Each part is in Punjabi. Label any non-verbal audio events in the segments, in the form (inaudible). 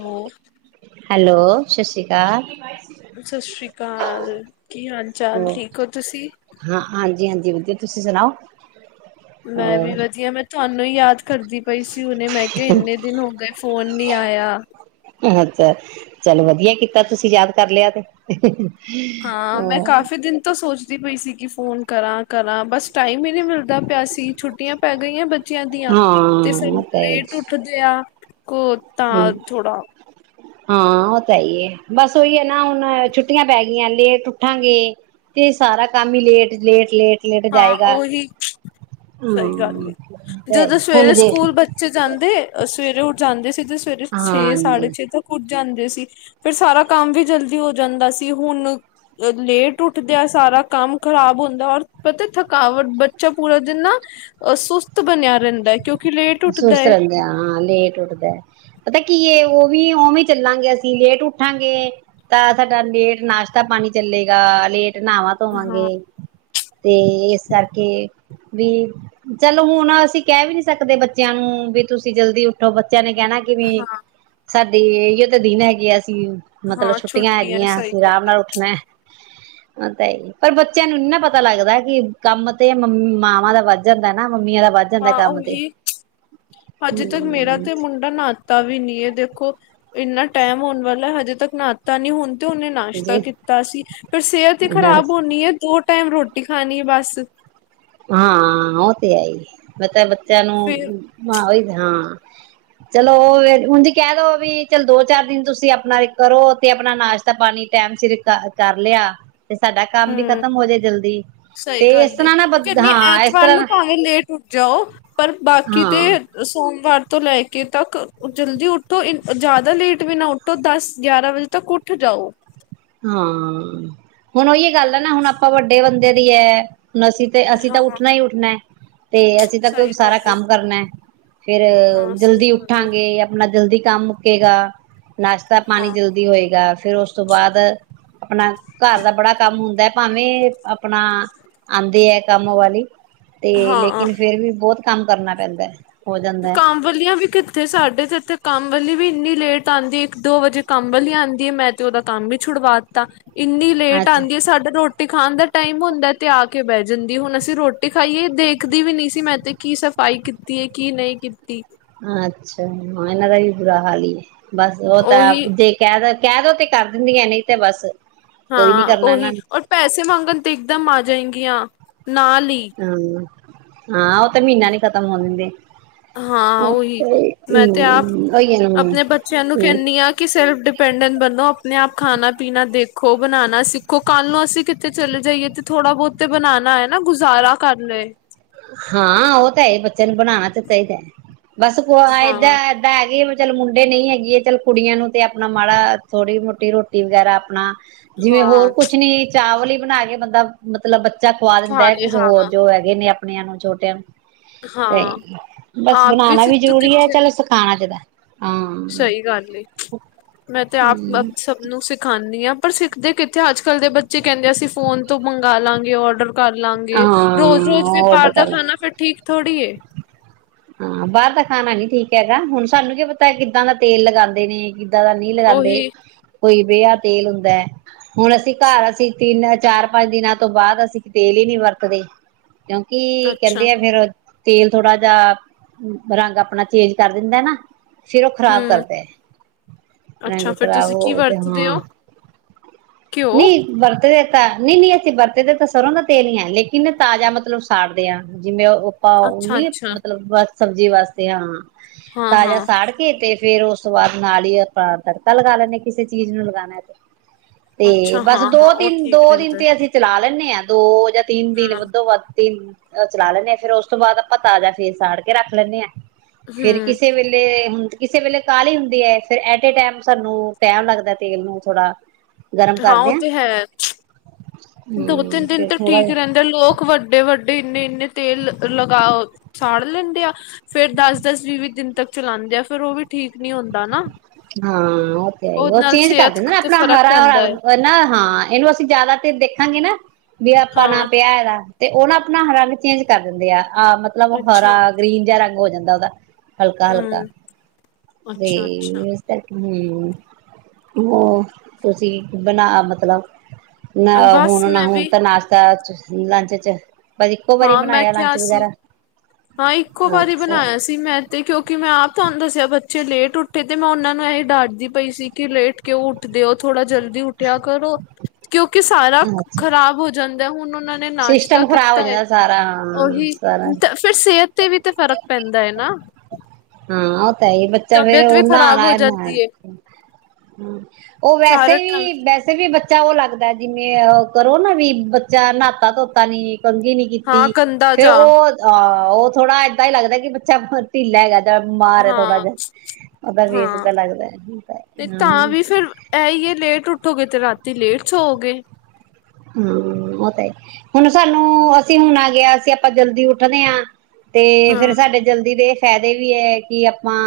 ਹੋ ਹੈਲੋ ਸਤਿ ਸ਼੍ਰੀ ਅਕਾਲ ਸਤਿ ਸ਼੍ਰੀ ਅਕਾਲ ਜੀ। ਘਾਰ ਕੀ ਹਾਲ ਚਾਲ ਠੀਕ ਹੋ ਤੁਸੀਂ। ਾਂ ਹਾਂਜੀ ਹਾਂਜੀ ਵਧੀਆ ਤੁਸੀਂ ਸੁਣਾਓ ਮੈਂ ਵੀ ਹੋਰ ਵਧੀਆ ਮੈਂ ਤੁਹਾਨੂੰ ਨੂੰ ਯਾਦ ਕਰਦੀ ਪਈ ਸੀ ਉਹਨੇ ਮੈਂ ਕਿਹਾ ਇੰਨੇ ਦਿਨ ਹੋ। ਗਏ ਫੋਨ ਨੀ ਆਇਆ ਅੱਛਾ ਚੱਲ ਵਧੀਆ ਕੀਤਾ ਤੁਸੀਂ ਯਾਦ ਕਰ ਲਿਆ ਤੇ ਹਾਂ ਮੈਂ ਹੋਰ ਕਾਫ਼ੀ ਦਿਨ ਤੋਂ ਸੋਚ ਪਈ ਸੀਗੀ ਫੋਨ ਕਰਾਂ ਕਰਾਂ ਬਸ ਟਾਈਮ ਹੀ ਨਹੀਂੀ ਮਿਲਦਾ ਪਿਆ ਸੀ ਛੁੱਟੀਆਂ ਪੈ ਗਈਆਂ ਬੱਚਿਆਂ ਦੀਆਂ ਹਾਂ ਤੇ ਸ ਉਹ ਤਾਂ ਹੈ ਲੇਟ ਉੱਠਦੇ ਆ। ਕੋ ਹਮ ਤਾਂ ਥੋੜਾ (inaudible) ਹਾਂ ਉਹ ਤਾਂ ਇ ਹੀ ਹੈ। ਬਸ ਉਹੀ ਹੈ ਨਾ ਹੁਣ ਛੁੱਟੀਆਂ ਪੈ ਗਈਆਂ ਲੇਟ ਉੱਠਾਂਗੇ ਤੇ ਸਾਰਾ ਕੰਮ ਹੀ ਲੇਟ ਲੇਟ ਲੇਟ ਲੇਟ ਹਾਂ ਜਾਏਗਾ ਉਹੀ ਸਹੀ ਗੱਲ ਹਾਂ ਤੇ ਜਦੋਂ ਹੁਣ ਸਵੇਰੇ ਜੇ ਸਕੂਲ ਬੱਚੇ ਜਾਂਦੇ ਸਵੇਰੇ ਉਠ ਜਾਂਦੇ ਸਿੱੇ ਸਵੇਰੇ ਛੇ ਸਾਢੇ ਹਾਂਜੀ ਛੇ ਤੱਕ ਉੱ ਜਾਂਦੇ ਸੀ ਫਿਰ ਸਾਰਾ ਕੰਮ ਵੀ ਜਲਦੀ ਹੋ। ਜਾਂਦਾ ਸੀ ਹੁਣ ਲੇਟ ਉੱਠਦੇਿਆਂ ਸਾਰਾ ਕੰਮ ਖ਼ਰਾਬ ਹੁੰਦਾ ਔਰ ਪਤਾ ਥਕਾਵਟ ਬੱਚਾ ਪੂਰਾ ਦਿਨ ਨਾ ਅਹ ਸੁਸਤ ਬਣਿਆ ਰਹਿੰਦਾ ਹੈ। ਕਿਉਂਕਿ ਲੇਟ ਉੱਠਦਾ ਸੁਸਤ ਏ। ਰਹਿਦੇ ਹਾਂ ਲਟ ਉਟਦੇ ਪਤਾ ਕੀਏ ਉਹ ਵੀ ਉਵੇਂ ਚੱਲਾਂਗੇ ਅਸੀਂ ਲੇਟ ਉੱਠਾਂਗੇ ਤਾਂ ਸਾਡਾ ਲੇਟ ਨਾਸ਼ਤਾ ਪਾਣੀ ਚੱਲੇਗਾ ਲੇਟ ਨਾਵਾਂ ਧੋਵਾਗੇ ਹਾਂ। ਤੇ ਇਸ ਕਰਕੇ ਵੀ ਚਲੋ ਹੁਣ ਅਸੀਂ ਕਹਿ ਵੀ ਨੀ ਸਕਦੇ ਬੱਚੇ ਬੱਚਿਆਂ ਨੂੰ ਵੀ ਤੁਸੀਂ ਜਲਦੀ ਉੱਠੋ ਬੱਚ ੱਚ ਨੇ ਕਹਿਣਾ ਕਿ ਵੀ ਹਾਂ ਸਾਡੀ ਇਹ ਤਾਂ ਦਿਨ ਹੈਗੇ ਆ ਅ ਮਤਲਬ ਹਾਂ ਛੁੱਟੀਆਂ ਹੈਗੀਆਂ ਸਹੀ ਅਸੀਂ ਆਰਾਮ ਗੱਲ ਏ ਨਾਲ ਉੱਠਣਾ ਤਾਂ ਹੀ ਪਰ ਬੱਚਿਆਂ ਨੂੰ ਇਨਾ ਪਤਾ ਲੱਗਦਾ ਕਿ ਕੰਮ ਤੇ ਮਾਵਾਂ ਦਾ ਵੱਜ ਜਾਂਦਾ ਨਾ ਮੰਮੀੀਆਂ ਦਾ ਵੱਧ ਜਾਂਦਾ ਕੰਮ ਤੇ ਅੱਜੇ ਤੱਕ ਮੇਰਾ ਹਮ ਤੇ ਮੁੰਡਾ ਨਾਹਾਤਾ ਵੀ ਨੀ ਇਹ ਦੇਖੋ ਇੰਨਾ ਟਾਈਮ ਹੋਣ ਵਾਲਾ ਹਜੇ ਤੱਕ ਨਾਤਾ ਨੀ ਹੁਣ ਤੇ ਉਹਨੇ ਨਾਸ਼ਤਾ ਜੀ ਕੀਤਾ ਸੀ ਪਰ ਸਿਹਤ ਹੀ ਖ਼ਰਾਬ ਹੋਣੀ ਹੈ ਦੋ ਟਾਈਮ ਰੋਟੀ ਖਾਣੀ ਹੈ ਬਸ ਹਾਂ ਉਹ ਤੇ ਹੈਈ ਪਤੈ ਬ ਤੈਨੂੰ ਫਿਰ ਹਾਂ ਓਹੀ ਹਾਂ ਚਲੋ ਹੁਣ ਜ ਕਹਿ ਦੋ ਵੀ ਚਲ ਦੋ ਚਾਰ ਦਿਨ ਤੁਸੀਂ ਆਪਣਾ ਏ ਕਰੋ ਤੇ ਆਪਣਾ ਨਾਸ਼ਤਾ ਪਾਣੀ ਟਾਈਮ ਸਿਰ ਕਰ ਲਿਆ ਤੇ ਸਾਡਾ ਕੰਮ ਵੀ ਹੂੰ ਖਤਮ ਹੋ ਜੇ ਜਲਦੀ ਤੇ ਇਸ ਤਰ੍ਹਾਂ ਨਾ ਨੀ ਹਾਂ ਇਸ ਐਤਵਾਰ ਨੂੰ ਤਰ੍ਹਾਂ ਭਾਵੇਂ ਲੇਟ ਉਟ ਜਾਓ ਪਰ ਬਾਕੀ ਤੇ ਹਾਂ ਸੋਮਵਾਰ ਤੋਂ ਲੈ ਕੇ ਤੱਕ ਜਲਦੀ ਉੱਠੋਇ ਜ਼ਿਆਦਾ ਲੇਟ ਵੀ ਨਾ ਉੱਠੋ ਦਸ ਗਿਆਰਾਂ ਵਜੇ ਤੱਕ ਉੱਠ ਜਾਓ ਹਾਂ ਹੁਣ ਉਹੀ ਗੱਲ ਨਾ ਹੁਣ ਆਪਾਂ ਵੱਡੇ ਬੰਦੇ (unintelligible) ਹੁਣ ਅਸੀਂ ਤੇ ਅਸੀਂ ਤਾਂ ਹਾਂ ਉੱਠਣਾ ਹੀ ਉੱਠਣਾ ਤੇ ਅਸੀਂ ਤਾ ਸਹੀ ਕਿਯੋਂਕਿ ਸਾਰਾ ਗੱਲ ਏ ਕੰਮ ਕਰਨਾ ਫੇਰ ਹਾਂ ਸਹੀ ਜਲਦੀ ਗੱਲ ਏ ਉੱਠਾਂਗੇ ਆਪਣਾ ਜਲਦੀ ਕੰਮ ਮੁਕੇੇਗਾ ਨਾਸ਼ਤਾ ਪਾਣੀ ਹਾਂ ਜਲਦੀ ਹੋਏਗਾ ਫੇਿਰ ਉਸ ਤੋਂ ਬਾਅਦ ਆਪਣਾ ਘਰ ਦਾ ਬੜਾ ਕੰਮ ਹੁੰਦੈ ਭਾਵੇਂ ਆਪਣਾ ਆਉਂਦੀ ਹੈ ਕੰਮ ਵਾਲੀ ਤੇ ਹਾਂ ਲੇਕਿਨ ਫੇਰ ਵੀ ਬਹੁਤ ਕੰਮ ਕਰਨਾ ਪੈਂਦੈ ਕਾਂਵਲੀਆਂ ਵੀ ਕਿੱਥੇ ਸਾਡੇ ਤੇ ਇੱਥੇ ਕੰਮ ਵਾਲੀ ਵੀ ਇੰਨੀ ਲੇਟ ਆਉਂਦੀ ਇੱਕ ਦੋ ਵਜੇ ਕੰਮ ਵਾਲੀ ਆਉਂਦੀਏ ਮੈਂ ਤੇ ਉਹਦਾ ਕੰਮ ਵੀ ਛੁਡਵਾ ਦਿੱਤਾ ਇੰਨੀ ਲੇਟ ਅੱਜ ਆਉਂਦੀ ਹੈ ਸਾਡੇ ਰੋਟੀ ਤੇ ਖਾਣ ਦਾ ਟਾਈਮ ਹੁੰਦਾ ਤੇ ਆ ਕੇ ਬਹਿ ਜਾਂਦੀ, ਹੁਣ ਅਸੀਂ ਰੋਟੀ ਖਾਈਏ ਦੇਖਦੀ ਵੀ ਨਹੀਂ ਸੀ, ਮੈਂ ਤੇ ਕੀ ਸਫ਼ਾਈ ਕੀਤੀ ਹੈ। ਕੀ ਨਹੀਂ ਕੀਤੀ। ਅੱਛਾ ਹਾਂ, ਇਹਨਾਂ ਦਾ ਵੀ ਬੁਰਾ ਹਾਲ ਹੀ ਹੈ। ਬਸ ਉਹ ਤਾਂ ਉਹੀ ਜੇ ਕਹਿਤਾ ਕਹਿ ਦੋ ਤੇ ਕਰ ਦਿੰਦੀਆਂ ਨਹੀਂ ਤੇ ਬਸ ਕੋਈ ਨੀ ਹਾਂ, ਕਰਨਾ ਇਹਨਾਂ ਉਹੀ ਨੇ ਔਰ ਪੈਸੇ ਮੰਗਣ ਤੇ ਇਕਦਮ ਆ ਜਾਏਗੀ। (unintelligible) ਨਾਲ ਈ ਹਾਂ ਹਾਂ ਤਾਂ ਮਹੀਨਾ ਨੀ ਖਤਮ ਹੋਣ ਦਿੰਦੇ। ਹਾਂ ਉਹੀ ਮੈਂ ਤੇ ਆਪ ਹਮ ਉਹੀ ਹੈ ਨਾ ਆਪਣੇ ਬੱਚਿਆਂ ਨੂੰ ਹਮ ਕਹਿੰਦੀ ਹਾਂ ਕਿ ਸੈਲਫ ਇਨਡੀਪੇਂਡਡ ਆਪਣੇ ਆਪ ਖਾਣਾ ਪੀਣਾ ਦੇਖੋ, ਬਣਾਉਣਾ ਸਿੱਖੋ, ਕੱਲ ਨੂੰ ਅਸੀਂ ਕਿਤੇ ਚਲੇ ਜਾਈਏ ਤੇ ਥੋੜਾ ਬਹੁਤ ਬਣਾਉਣਾ ਹੈ ਨਾ ਗੁਜ਼ਾਰਾ ਕਰ ਲਏ। ਹਾਂ ਉਹ ਤਾਂ ਇਹ ਬੱਚੇ ਨੂੰ ਬਣਾਣਾ ਤੇ ਚਾਹੀਦਾ। ਬਸ ਕੋ ਏਦ ਹਾਂ ਏਦਾਂ ਹੈਗੀ। ਚੱਲ ਮੁੰਡੇ ਨਹੀਂ ਹੈਗੀ ਏ, ਚੱਲ ਕੁੜੀਆਂ ਨੂੰ ਤੇ ਆਪਣਾ ਮਾੜਾ ਥੋੜ੍ਹੀ ਮੋਟੀ ਰੋਟੀ ਵਗੈਰਾ ਆਪਣਾ ਜਿਵੇਂ ਹੋਰ ਹਾਂ ਕੁਛ ਨੀ ਚਾਵਲ ਹੀ ਬਣਾ ਕੇ ਬੰਦਾ ਮਤਲਬ ਚਲ ਖਵਾ ਦਿੰਦਾ ਖਾ ਹੈ, ਲਏ ਕਿਸੇ ਹਾਂ ਹੋਰ ਜੋ ਹੈਗੇ ਨੇ ਆਪਣੀਆਂ ਨੂੰ ਛੋਟਿਆਂ ਨੂੰ ਤੇ ਹਾਂ ਬਸ ਆਪ ਬਣਾਉਣਾ ਵੀ ਤੂੰ ਜ਼ਰੂਰੀ ਹੈ, ਕਿੱਥੇ ਚਲੋ ਸਿਖਾਣਾ ਚਾਹੀਦਾ। ਹਮ ਸਹੀ ਗੱਲ ਏ, ਮੈਂ ਤੇ ਆਪ ਸਭ ਨੂੰ ਸਿਖਾਉਂਦੀ ਹਾਂ। ਪਰ ਸਿੱਖਦੇ ਕਿੱਥੇ, ਅੱਜ ਕੱਲ੍ਹ ਦੇ ਬੱਚੇ ਕਹਿੰਦੇ, ਅਸੀਂ ਫੋਨ ਤੋਂ ਮੰਗਾ ਲਵਾਂਗੇ ਔਡਰ ਕਰ ਲਾਂਗੇ ਰੋਜ਼ ਰੋਜ਼ ਹਾਂ ਵੀ ਔਡਰ ਬਾਹਰ ਦਾ ਕਰ ਲੈ ਖਾਣਾ ਫੇਰ ਠੀਕ ਥੋੜੀ ਏ। ਹਾਂ, ਬਾਹਰ ਦਾ ਖਾਣਾ ਨੀ ਠੀਕ ਹੈਗਾ, ਹੁਣ ਸਾਨੂੰ ਕੀ ਪਤਾ ਕਿੱਦਾਂ ਦਾ ਤੇਲ ਲਗਾਉਂਦੇ ਨੇ ਜਿਆਦਾ ਨਹੀਂ ਲਗਾਉਂਦੇ। ਉਹੀ ਕੋਈ ਬੇਹਾ ਤੇਲ ਹੁੰਦਾ ਹੈ, ਹੁਣ ਅਸੀਂ ਘਰ ਅਸੀਂ ਤਿੰਨ ਚਾਰ ਪੰਜ ਦਿਨਾਂ ਤੋਂ ਬਾਅਦ ਅਸੀਂ ਤੇਲ ਹੀ ਨਹੀਂ ਵਰਤਦੇ। ਕਿਉਂਕਿ ਅੱਛਾ, ਕਹਿੰਦੇ ਆ, ਫੇਰ ਤੇਲ ਥੋੜਾ ਜਿਹਾ ਰੰਗ ਆਪਣਾ ਚੇਂਜ ਕਰ ਦਿੰਦਾ ਨਾ। ਫੇਰ ਉਹ ਖ਼ਰਾਬ ਹੂੰ, ਕਰਦੇ, ਅੱਛਾ ਰੰਗ ਫਿਰ ਖ਼ਰਾਬ ਤੁਸੀਂ ਕੀ ਹੋ ਤੇ ਵਰਤਦੇ ਹਾਂ ਓ? ਘਿਓ, ਨਹੀਂ ਵਰਤਦੇ। ਤਾਂ ਨਹੀਂ ਨਹੀਂ ਅਸੀਂ ਵਰਤਦੇ ਤਾਂ ਸਰੋਂ ਦਾ ਤੇਲ ਹੀ ਹੈ, ਲੇਕਿਨ ਤਾਜ਼ਾ ਮਤਲਬ ਸਾੜਦੇ ਹਾਂ ਜਿਵੇਂ ਉਹ ਨਹੀਂ ਅੱਛਾ-ਅੱਛਾ, ਮਤਲਬ ਸਬਜ਼ੀ ਵਾਸਤੇ ਹਾਂ। ਤਾਜ਼ਾ ਹਾਂ-ਹਾਂ, ਸਾੜ ਕੇ ਤੇ ਫੇਰ ਉਸ ਤੋਂ ਬਾਅਦ ਨਾਲੀ ਆਪਾਂ ਤੜਕਾ ਲਗਾ ਲੈਂਦੇ ਕਿਸੇ ਚੀਜ਼ ਨੂੰ ਲਗਾਣਾ ਏ ਤੇ ਤੇ ਅੱਛਾ ਬਸ ਦੋ ਹਾਂ-ਹਾਂ ਉਹ ਤਿਨ ਦੋ ਠੀਕ ਦਿਨ ਰਹਿੰਦਾ। ਤੇ ਅਸੀਂ ਚਲਾ ਪਹੇ ਆਾਂ ਦੋ ਜਾਂ ਤਿੰਨ ਦਿਨ ਹਾਂ, ਵਜੋਂ ਵਧ ਵ ਤਿੰਨ ਉਹ ਚਲਾ ਲੈਂਦੇ ਹਾ ਫੇਰ ਉਸ ਤੋਂ ਬਾਅਦ ਆਪਾਂ ਤਾਜ਼ਾ ਫੇਰ ਸਾੜ ਕੇ ਕੇ ਰੱਖ ਲੈਂਦੇ ਹਾਂ। ਫੇਰ ਹੂੰ, ਕਿਸੇ ਵੇਲੇ ਹੁਣ- ਕਿਸੇ ਵੇਲੇ ਕਾਹਲੀ ਹੁੰਦੀ ਹੈ ਫਿਰ ਐਟ ਏ ਟਾਈਮ ਸਾਨੂੰ ਟੈਮ ਲੱਗਦਾ ਤੇਲ ਨੂੰ ਥੋੜਾ ਗਰਮ ਹਾਂ ਕਰਦੇ ਉਹ ਤੇ ਹੈ। ਦੋ ਹੂੰ ਤਿੰਨ ਦਿਨ ਫਿਰ ਤਾਂ ਥੋੜਾ ਠੀਕ ਜਿਹਾ ਰਹਿੰਦੇ ਲੋਕ ਵੱਡੇ-ਵੱਡੇ ਇੰਨੇ-ਇੰਨੇ ਤੇਲ ਲਗਾ ਸਾੜ ਲੈਂਦੇ ਆ ਫੇਰ ਦਸ-ਦਸ ਵੀਹ-ਵੀਹ ਦਿਨ ਤੱਕ ਚਲਾਦੇ ਆ ਫੇਰ ਉਹ ਵੀ ਠੀਕ ਨੀ ਹੁੰਦਾ ਨਾ। ਹਾਂ ਉਹ ਤੇ ਹੈ ਉਹਦੇ ਉਹ ਨਾਲ ਚੇਂਜ ਕਰ ਸਿਹਤ ਦਿੰਦੇ ਨਾ ਤੇ ਆਪਣਾ ਫ਼ਰਕ ਪੈਂਦਾ ਏ, ਹਰਾ-ਹਰਾ ਨਾ ਹਾਂ ਇਹਨੂੰ ਅਸੀਂ ਜ਼ਿਆਦਾ ਤੇ ਦੇ ਹਾਂਜੀ ਨਾ- ਵੀ ਆਪਾਂ ਨਾ ਹਾਂ, ਪਿਆ ਇਹਦਾ ਤੇ ਉਹ ਨਾ ਆਪਣਾ ਰੰਗ ਚੇਂਜ ਕਰ ਦਿੰਦੇ ਆ। ਆਹ ਮਤਲਬ ਹਰਾ ਅੱਛਾ। ਗ੍ਰੀਨ ਜਿਹਾ ਰੰਗ ਹੋ ਜਾਂਦਾ ਉਹਦਾ ਹਲਕਾ-ਹਲਕਾ ਹੂੰ, ਤੇ ਅੱਛਾ-ਅੱਛਾ, ਏਸ ਕਰਕੇ ਹੂੰ ਹੂੰ ਤੁਸੀਂ ਬਣਾ ਮਤਲਬ ਨਾ ਬਸ ਹੁਣ ਨਾ ਮੈਂ ਹੁਣ ਵੀ ਤਾਂ ਨਾਸ਼ਤਾ- ਲੰਚ ਚ- ਬਸ ਇੱਕੋ ਵਾਰੀ ਹਾਂ ਮੈਂ ਬਣਾਇਆ ਲੰਚ ਕਿਹਾ ਸੀ ਵਗੈਰਾ। ਹਾਂ ਇੱਕੋ ਵਾਰੀ ਅੱਛਾ ਬਣਾਇਆ ਸੀ ਮੈਂ ਤੇ ਕਿਉਂਕਿ ਮੈਂ ਆਪ ਤੁਹਾਨੂੰ ਦੱਸਿਆ ਬੱਚੇ ਲੇਟ ਉੱਠੇ ਤੇ ਮੈਂ ਉਹਨਾਂ ਨੂੰ ਇਹ ਡਾਂਟਦੀ ਪਈ ਸੀ ਕਿ ਲੇਟ ਕਿਉਂ ਉੱਠਦੇ ਹੋ ਥੋੜਾ ਜਲਦੀ ਉੱਠਿਆ ਕਰੋ ਕਿਉਂਕਿ ਸਾਰਾ ਅੱਛਾ ਖ਼ਰਾਬ ਹੋ ਜਾਂਦਾ। ਦਾ ਹੁਣ ਉਹਨਾਂ ਨੇ ਨਾਸ਼ਤਾ ਸਿਸਟਮ ਖਰਾਬ ਹੋ ਕੀਤਾ ਹੈ। ਜਾਂਦਾ ਸਾਰਾ ਹਾਂ ਉਹੀ ਸਾਰਾ ਫਿਰ ਸਿਹਤ ਤੇ ਵੀ ਤੇ ਫ਼ਰਕ ਪੈਂਦਾ ਹੈ ਨਾ ਹਾਂ ਇਹ ਤੇ ਹੈ ਹੀ ਬੱਚਾ ਫੇਰ ਤਬੀਅਤ ਉਹ ਵੀ ਖ਼ਰਾਬ ਹੋ ਨਹਾਣਾ ਨ ਹ ਜਾਂਦੀ ਹੈ ਉਹ ਵੈਸੇ ਸਾਰਾ ਟਾਈਮ ਵੀ ਵੈਸੇ ਵੀ ਬੱਚੇ ਬੱਚਾ ਉਹ ਲੱਗਦਾ ਜਿਵੇਂ ਕਰੋ ਨਾ ਵੀ ਬੱਚਾ ਨਹਾਤਾ ਧੋਤਾ ਨੀ ਕੰਗੀ ਨਹੀਂ ਹਾਂ ਕੀਤੀ ਗੰਦਾ ਫੇਰ ਜਾ ਉਹ ਅਹ ਉਹ ਥੋੜਾ ਏਦਾਂ ਹੀ ਲਗਦਾ ਬੱਚਾ ਢਿੱਲਾ ਹੈਗਾ। ਜਾਂ ਬਿਮਾਰ ਹੈ ਥੋੜਾ ਹਾਂ ਜਿਹਾ ਉਹਦਾ ਫੇਸ ਹਾਂ ਏਦਾਂ ਲੱਗਦਾ ਤੇ ਤਾਂ ਹਮ ਵੀ ਫਿਰ ਇਹ ਹੀ ਹੈ ਲੇਟ ਉੱਠੋਗੇ ਤੇ ਰਾਤੀ ਤੇ ਲੇਟ ਸੋਵੋ ਗੇ ਹਾਂ ਉਹ ਤਾਂ ਹੁਣ ਸਾਨੂੰ ਅਸੀਂ ਹੁਣ ਆ ਗਿਆ ਅਸੀਂ ਆਪਾਂ ਜਲਦੀ ਉੱਠਦੇ ਹਾਂ ਤੇ ਹਾਂ ਫੇਿਰ ਸਾਡੇ ਜਲਦੀ ਦੇ ਫਾਇਦੇ ਵੀ ਹੈ ਕਿ ਆਪਾਂ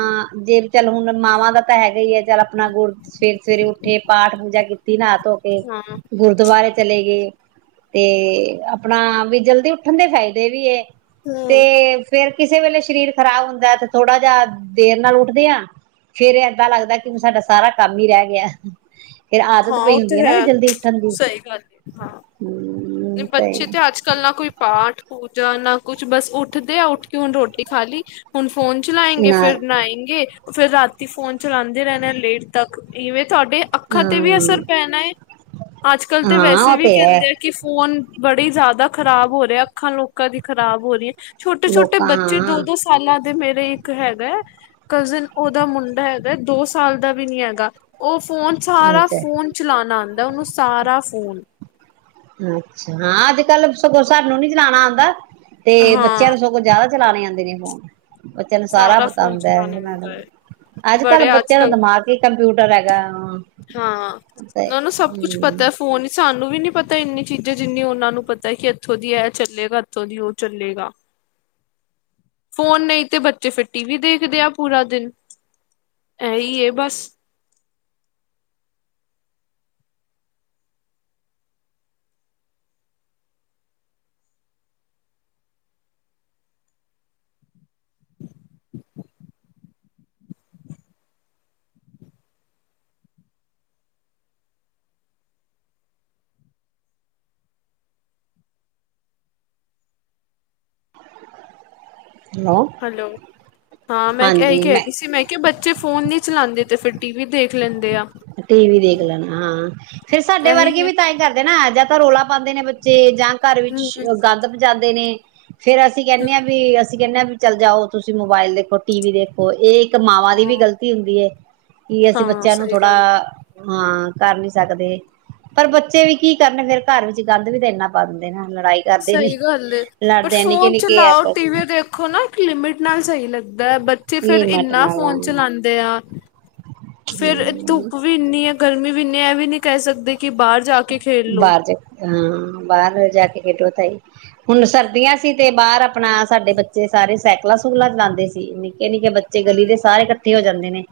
ਜੇ ਚੱਲ ਹੁਣ ਮਾਵਾਂ ਦਾ ਤਾਂ ਹੈਗਾ ਆਪਣਾ ਗੁੜ ਸਵੇਰੇ ਸਵੇਰੇ ਉੱਠੇ ਪਾਠ ਪੂਜਾ ਕੀਤੀ ਨਾ ਕੇ ਹਾਂ ਗੁਰਦੁਆਰੇ ਤੇ ਆਪਣਾ ਵੀ ਜਲਦੀ ਉੱਠਣ ਦੇ ਫ਼ਾਇਦੇ ਵੀ ਏ ਤੇ ਹੂੰ। ਫੇਿਰ ਕਿਸੇ ਵੇਲੇ ਸਰੀਰ ਖ਼ਰਾਬ ਹੁੰਦਾ ਹੈ ਤੇ ਥੋੜਾ ਜਿਹਾ ਦੇਰ ਨਾਲ ਉੱਠਦੇ ਆ ਫੇਰ ਏਦਾਂ ਲੱਗਦਾ ਕਿ ਸਾਡਾ ਸਾਰਾ ਕੰਮ ਹੀ ਰਹਿ ਗਿਆ ਫੇਿਰ ਆਦਤ ਹਾਂ ਪਈ ਉਹ ਹੁੰਦੀ ਹੈ ਤੇ ਨਾ ਵੀ ਜਲਦੀ ਉੱਠਣ ਦੀ ਸਹੀ ਗੱਲ ਏ ਹਾਂ। ਹਮ ਬੱਚੇ ਸਹੀ ਤੇ ਅੱਜ ਕੱਲ੍ਹ ਨਾ ਕੋਈ ਪਾਠ ਪੂ ਜਾਂ ਨਾ ਕੁੱਛ ਬਸ ਉੱਠਦੇ ਆ ਉੱਠ ਕੇ ਹੁਣ ਰੋਟੀ ਖਾ ਲਈ ਹੁਣ ਫੋਨ ਚਲਾਏਂ ਗੇ ਨਾ ਫਿਰ ਨਹਾਏਗੇ ਫੇਿਰ ਰਾਤੀ ਫੋਨ ਚਲਾਉਂਦੇ ਰਹਿੰਦੇ ਆ ਲੇਟ ਤੱਕ ਇਵੇਂ ਤੁਹਾਡੇ ਅੱਖਾਂ ਤੇ ਵੀ ਅਸਰ ਹਮ ਪੈਣਾ ਹੈ ਅੱਜ ਕੱਲ ਤੇ ਹਾਂ ਵੈਸੇ ਉਹ ਵੀ ਤੇ ਹੈ ਕਹਿੰਦੇ ਆ ਕਿ ਬੜੀ ਜਿਆਦਾ ਖ਼ਰਾਬ ਹੋ ਰਿਹਾ ਅੱਖਾਂ ਲੋਕਾਂ ਦੀ ਖ਼ਰਾਬ ਹੋ ਰਹੀ ਹੈ ਛੋਟੇ ਛੋਟੇ ਲੋਕਾਂ ਬੱਚੇ ਹਾਂ ਦੋ ਦੋ ਸਾਲਾਂ ਦੇ ਮੇਰੇ ਹੈਗਾ ਕਜ਼ਨ ਉਹਦਾ ਮੁੰਡਾ ਹੈਗਾ ਦੋ ਸਾਲ ਦਾ ਵੀ ਨੀ ਹੈਗਾ ਉਹ ਫੋਨ ਸਾਰਾ ਅੱਛਾ ਫੋਨ ਚਲਾਉਣਾ ਆਉਂਦਾ ਉਹਨੂੰ ਸਾਰਾ ਫੋਨ ਫੋਨ ਅੱਛਾ ਹਾਂ ਅੱਜ ਕੱਲ ਸਗੋਂ ਸਾਨੂੰ ਨੀ ਚਲਾਣਾ ਆਉਂਦਾ ਤੇ ਬੱਚਿਆਂ ਹਾਂ ਨੂੰ ਸਗੋਂ ਜ਼ਿਆਦਾ ਚਲਾ ਲਈ ਆ ਜਾਂਦੇ ਨੇ ਫੋਨ ਬੱਚਿਆਂ ਨੂੰ ਸਾਰਾ ਫੋਨ ਪਤਾਉਂਦਾ ਚਲਾਉਣਾ ਇਹਨਾਂ ਆਉਂਦਾ ਨੂੰ ਹੈ ਅੱਜ ਬੜੇ ਕੱਲ੍ਹ ਬੱਚਿਆਂ ਨੂੰ ਕੱਲ ਦਿਮਾਗ ਕੰਪਿਊਟਰ ਹੈਗਾ ਹਾਂ, ਤੇ ਉਨਾਂ ਨੂੰ ਸਭ ਕੁਛ ਹਮ ਪਤੈ ਫੋਨ ਸਾਨੂੰ ਵੀ ਨੀ ਪਤੈ ਇੰਨੀ ਚੀਜ਼ਾਂ ਜਿੰਨੀ ਔਨਾਂ ਨੂੰ ਪਤੈ ਕਿ ਐਥੋਂ ਦੀ ਐ ਚੱਲੇਗਾ ਐਥੋ ਦੀ ਔ ਚੱਲੇਗਾ। ਫੋਨ ਨਹੀਂ ਤੇ ਬੱਚੇ ਫਿਰ ਟੀ ਵੀ ਦੇਖਦੇ ਆ ਪੂਰਾ ਦਿਨ ਐਹੀ ਏ ਬਸ। ਹੈਲੋ ਹਾਂ ਮੈਂ ਇਹੀ ਕਹਿ ਰਹੀ ਸੀ ਮੈਂ ਕਿਹਾ ਬੱਚੇ ਫੋਨ ਨਹੀਂ ਚਲਾਉਂਦੇ ਤੇ ਫਿਰ ਟੀ ਵੀ ਦੇਖ ਲੈਂਦੇ ਆ ਟੀ ਵੀ ਦੇਖ ਲੈਣਾ ਹਾਂ ਫੇਿਰ ਸਾਡੇ ਵਰਗੇ ਇਹੀ ਹੈ ਵੀ ਤਾਂ ਇਹ ਕਰਦੇ ਨਾ ਤਾਂ ਰੋੌਲਾ ਪਾਉਂਦੇ ਨੇ ਬੱਚੇ ਜਾਂ ਘਰ ਵਿੱਚ ਹਮ ਗੰਦ ਬਜਾਦੇ ਨੇ ਫੇਰ ਅਸੀਂ ਕਹਿੰਦੇ ਹਾਂ ਵੀ ਸੀਂ ਕਹਿੰਦੇ ਵੀ ਚੱਲ ਜਾਓ ਤੁਸੀਂ ਮੋਬਾਇਲ ਦੇਖੋ ਟੀ ਵੀ ਦੇਖੋ ਇਹ ਤਾਂ ਮਾਵਾਂ ਦੀ ਹਾਂ ਵੀ ਗਲਤੀ ਹੁੰਦੀ ਹੈ। ਕਿ ਅਸੀਂ ਹਾਂ ਬੱਚਿਆਂ ਨੂੰ ਸਹੀ ਥੋੜਾ ਗੱਲ (unintelligible) ਹਾਂ ਕਰ ਨੀ ਸਕਦੇ ਪਰ ਬੱਚੇ ਵੀ ਕੀ ਕਰਨ ਫੇਰ ਘਰ ਵਿੱਚ ਗੰਦ ਵੀ ਤੇ ਇਨਾ ਪਾ ਦਿੰਦੇ ਨੇ ਲੜਾਈ ਕਰਦੇ ਸਹੀ ਗੱਲ ਪਰ ਲੜਦੇ ਨਿੱਕੇ ਫੋਨ ਨਿੱਕੇ ਚਲਾਓ ਆਪਸ ਟੀ ਵੀ ਦੇਖੋ ਨਾ ਲਿਮਿਟ ਨਾਲ ਸਹੀ ਲੱਗਦਾ ਹੈ। ਬੱਚੇ ਫਰ ਲਿਮਟ ਇੰਨਾ ਨਾਲ ਫੋਨ ਚਲਾਉਂਦੇ ਆ ਫੇਰ ਹਮ ਧੁੱਪ ਵੀ ਇੰਨੀ ਆ ਗਰਮੀ ਵੀਨੇ ਇਹ ਵੀ ਨਹੀਂ ਕਹਿ ਸਕਦੇ ਕਿ ਬਾਹਰ ਜਾ ਕੇ ਖੇਲ ਲੋ ਬਾਹਰ ਜਾ ਹਾਂ। ਬਾਹਰ ਜਾ ਕੇ (unintelligible) ਤਾਈ ਹੁਣ ਸਰਦੀਆਂ ਸੀ ਤੇ ਬਾਹਰ ਆਪਣਾ ਸਾਡੇ ਬੱਚੇ ਸਾਰੇ ਸਾਈਕਲਾਂ ਸੁਕਲਾਂ ਚਲਾਉਂਦੇ ਸੀ ਨਿੱਕੇ ਨਿੱਕੇ ਬੱਚੇ ਗਲੀ ਦੇ ਸਾਰੇ ਇਕੱਠੇ ਹੋ ਜਾਂਦੇ ਨੇ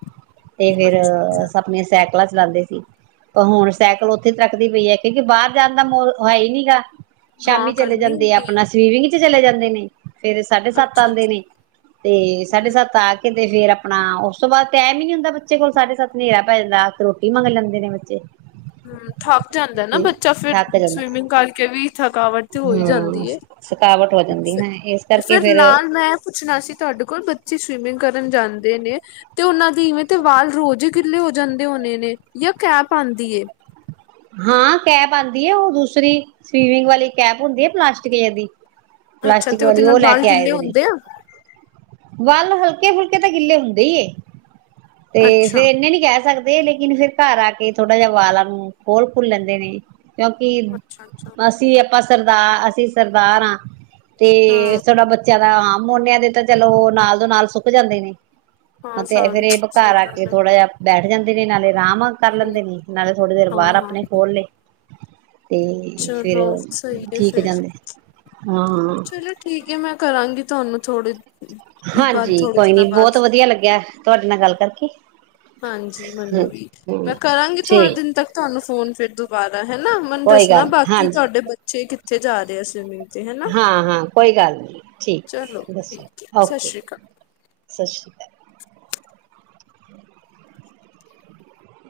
ਤੇ ਫੇਰ ਅੱਛਾ ਅੱਛਾ ਸਪਣੇੇ ਸੈ ਚਲਾਉਂਦੇ ਸੀ ਪਰ ਹੁਣ ਸਾਈਕਲ ਉੱਥੇ ਤਰੱਕਦੀ ਪਈ ਹੈ। ਕਿਉਂਕਿ ਬਾਹਰ ਜਾਣ ਦਾ ਮਾਹੌਲ ਹੀ ਨਹੀ ਗਾ। ਹਾਂ ਸ਼ਾਮੀ ਚਲੇ ਗਰਮੀ ਜਾਂਦੇ ਆ ਇੰਨੀ ਆਪਣਾ ਹੈ ਸਵੀਮਿੰਗ ਚਲੇ ਜਾਂਦੇ ਨੇ ਫੇਰ ਸਾਢੇ ਸੱਤ ਅੱਛਾ ਆਉਂਦੇ ਅੱਛਾ ਨੇ ਤੇ ਸਾਢੇ ਸੱਤ ਆ ਕੇ ਤੇ ਫੇਰ ਆਪਣਾ ਉਸ ਤੋਂ ਬਾਅਦ ਟਾਈਮ ਹੀ ਨੀ ਹੁੰਦਾ ਬੱਚੇ ਕੋਲ ਸਾਢੇ ਸੱਤ ਹਨੇਰਾ ਪੈ ਜਾਂਦਾ ਰੋਟੀ ਮੰਗ ਲੈਂਦੇ ਨੇ ਬੱਚੇ ਹਮ (unintelligible) ਜਾਂਦਾ ਨਾ ਤੇ ਬੱਚਾ ਫੇਿਰ ਥੱਕ ਜਾਂਦਾ ਸਵੀਮਿੰਗ ਕਰਕੇ ਵੀ ਥਕਾਵਟ ਤੇ ਹੋਈ ਹੂੰ ਜਾਂਦੀ ਹੈ। ਥਕਾਵਟ ਹੋ ਜਾਂਦੀ ਨਾ ਇਸ ਕਰਕੇ ਫਿਰ ਫੇਰ ਨਾਲ ਮੈਂ ਪੁੱਛਣਾ ਸੀ ਤੁਹਾਡੇ ਕੋਲ ਸਵਿਮਿੰਗ ਕਰਨ ਜਾਂਦੇ ਨੇ ਤੇ ਉਹਨਾਂ ਦੀ ਇਵੇਂ ਤੇ ਵਾਲ ਰੋਜ਼ ਹੀ ਗਿੱਲੇ ਹੋ ਜਾਂਦੇ ਹੋਣੇ ਨੇ ਜਾਂ ਕੈਪ ਆਉਂਦੀ ਹਾਂ ਕੈਪ ਆਉਂਦੀ ਹੈ ਉਹ ਦੂਸਰੀ ਸਵੀਮਿੰਗ ਵਾਲੀ ਕੈਪ ਹੁੰਦੀ ਹੈ ਪਲਾਸਟਿਕ ਦੀ ਅੱਛਾ ਪਲਾਸਟਿਕ ਤੇ ਉਹਦੇ ਵਾਲੀ ਨਾਲ ਉਹ ਲੈ ਵਾਲ ਕੇ ਆਏ ਗਿੱਲੇ ਦੇ ਨੇ ਹੁੰਦੇ ਆ ਵੱਲ ਹਲਕੇ ਫੁਲਕੇ ਤਾਂ ਗਿੱਲੇ ਹੁੰਦੇ ਹੀ ਤੇ ਅੱਛਾ, ਫੇਿਰ ਇਨੇ ਨੀ ਕਹਿ ਸਕਦੇ ਲੇਕਿਨ ਫਿਰ ਘਰ ਆ ਕੇ ਥੋੜਾ ਜਿਹਾ ਵਾਲਾਂ ਨੂੰ ਕੋਲ ਭੁੱਲਣਦੇ ਨੇ ਕਿਉਂਕਿ, ਅੱਛਾ-ਅੱਛਾ ਅਸੀਂ ਆਪਾਂ ਸਰਦਾਰ ਅਸੀਂ ਸਰਦਾਰ ਹਾਂ ਤੇ ਹਾਂ। ਸਾਡਾ ਬੱਚਾ ਹਾਂ, ਮੋਨਿਆਂ ਦੇ ਤਾਂ ਚਲੋ ਨਾਲ ਦ ਨਾਲ ਸੁੱਕ ਜਾਂਦੇ ਨੇ ਹਾਂ ਤੇ ਫੇਰ, ਸਾਨ ਇਹ ਸਹੀ ਕੇ ਗੱਲ ਏ ਥੋੜਾ ਜਿਹਾ ਬੈਠ ਨੇ ਨਾਲੇ ਅਰਾਮ ਨਾਲ ਕਰ ਲੈਂਦੇ ਨੇ, ਨਾਲ ਥੋੜਾ ਜਿਹਾ ਵਾਲ ਹਾਂ-ਹਾਂ ਆਪਣੇ ਖੋਲ ਲਏ ਤੇ ਫਿਰ ਚਲੋ ਸਹੀ ਹੈ ਠੀਕ ਫੇਰ, ਜਾਂਦੇ ਹਾਂ ਚਲੋ ਠੀਕ ਹੈ, ਮੈਂ ਕਰਾਂਗੀ ਤੁਹਾਨੂੰ ਥੋੜੀ ਹਾਂਜੀ, ਕੋਈ ਨੀ ਬਹੁਤ ਵਧੀਆ ਲੱਗਿਆ ਤੁਹਾਡੇ ਨਾਲ ਗੱਲ ਕਰਕੇ ਹਾਂਜੀ। ਮੈਨੂੰ ਹੂੰ ਵੀ ਹੂੰ ਮੈਂ ਕਰਾਂਗੀ ਥੋੜੇ ਠੀਕ ਦਿਨ ਤੱਕ ਤੁਹਾਨੂੰ ਫੋਨ ਫਿਰ ਦੁਬਾਰਾ ਹੈ ਨਾ, ਮੈਨੂੰ ਕੋਈ ਦੱਸਣਾ ਗੱਲ ਨੀ ਬਾਕੀ ਹਾਂਜੀ ਤੁਹਾਡੇ ਬੱਚੇ ਫੇਰ ਕਰਾ ਦਿੳ ਸਵਿਮਿੰਗ ਤੇ ਹਨਾ ਹਾਂ, ਹਾਂ ਕੋਈ ਗੱਲ ਨੀ, ਠੀਕ ਚਲੋ ਹੈ। ਦੱਸੋ ਠੀਕ ਹੈ ਸਤਿ ਓਕੇ ਸ਼੍ਰੀ ਅਕਾਲ ਸਤਿ ਸ਼੍ਰੀ ਅਕਾਲ।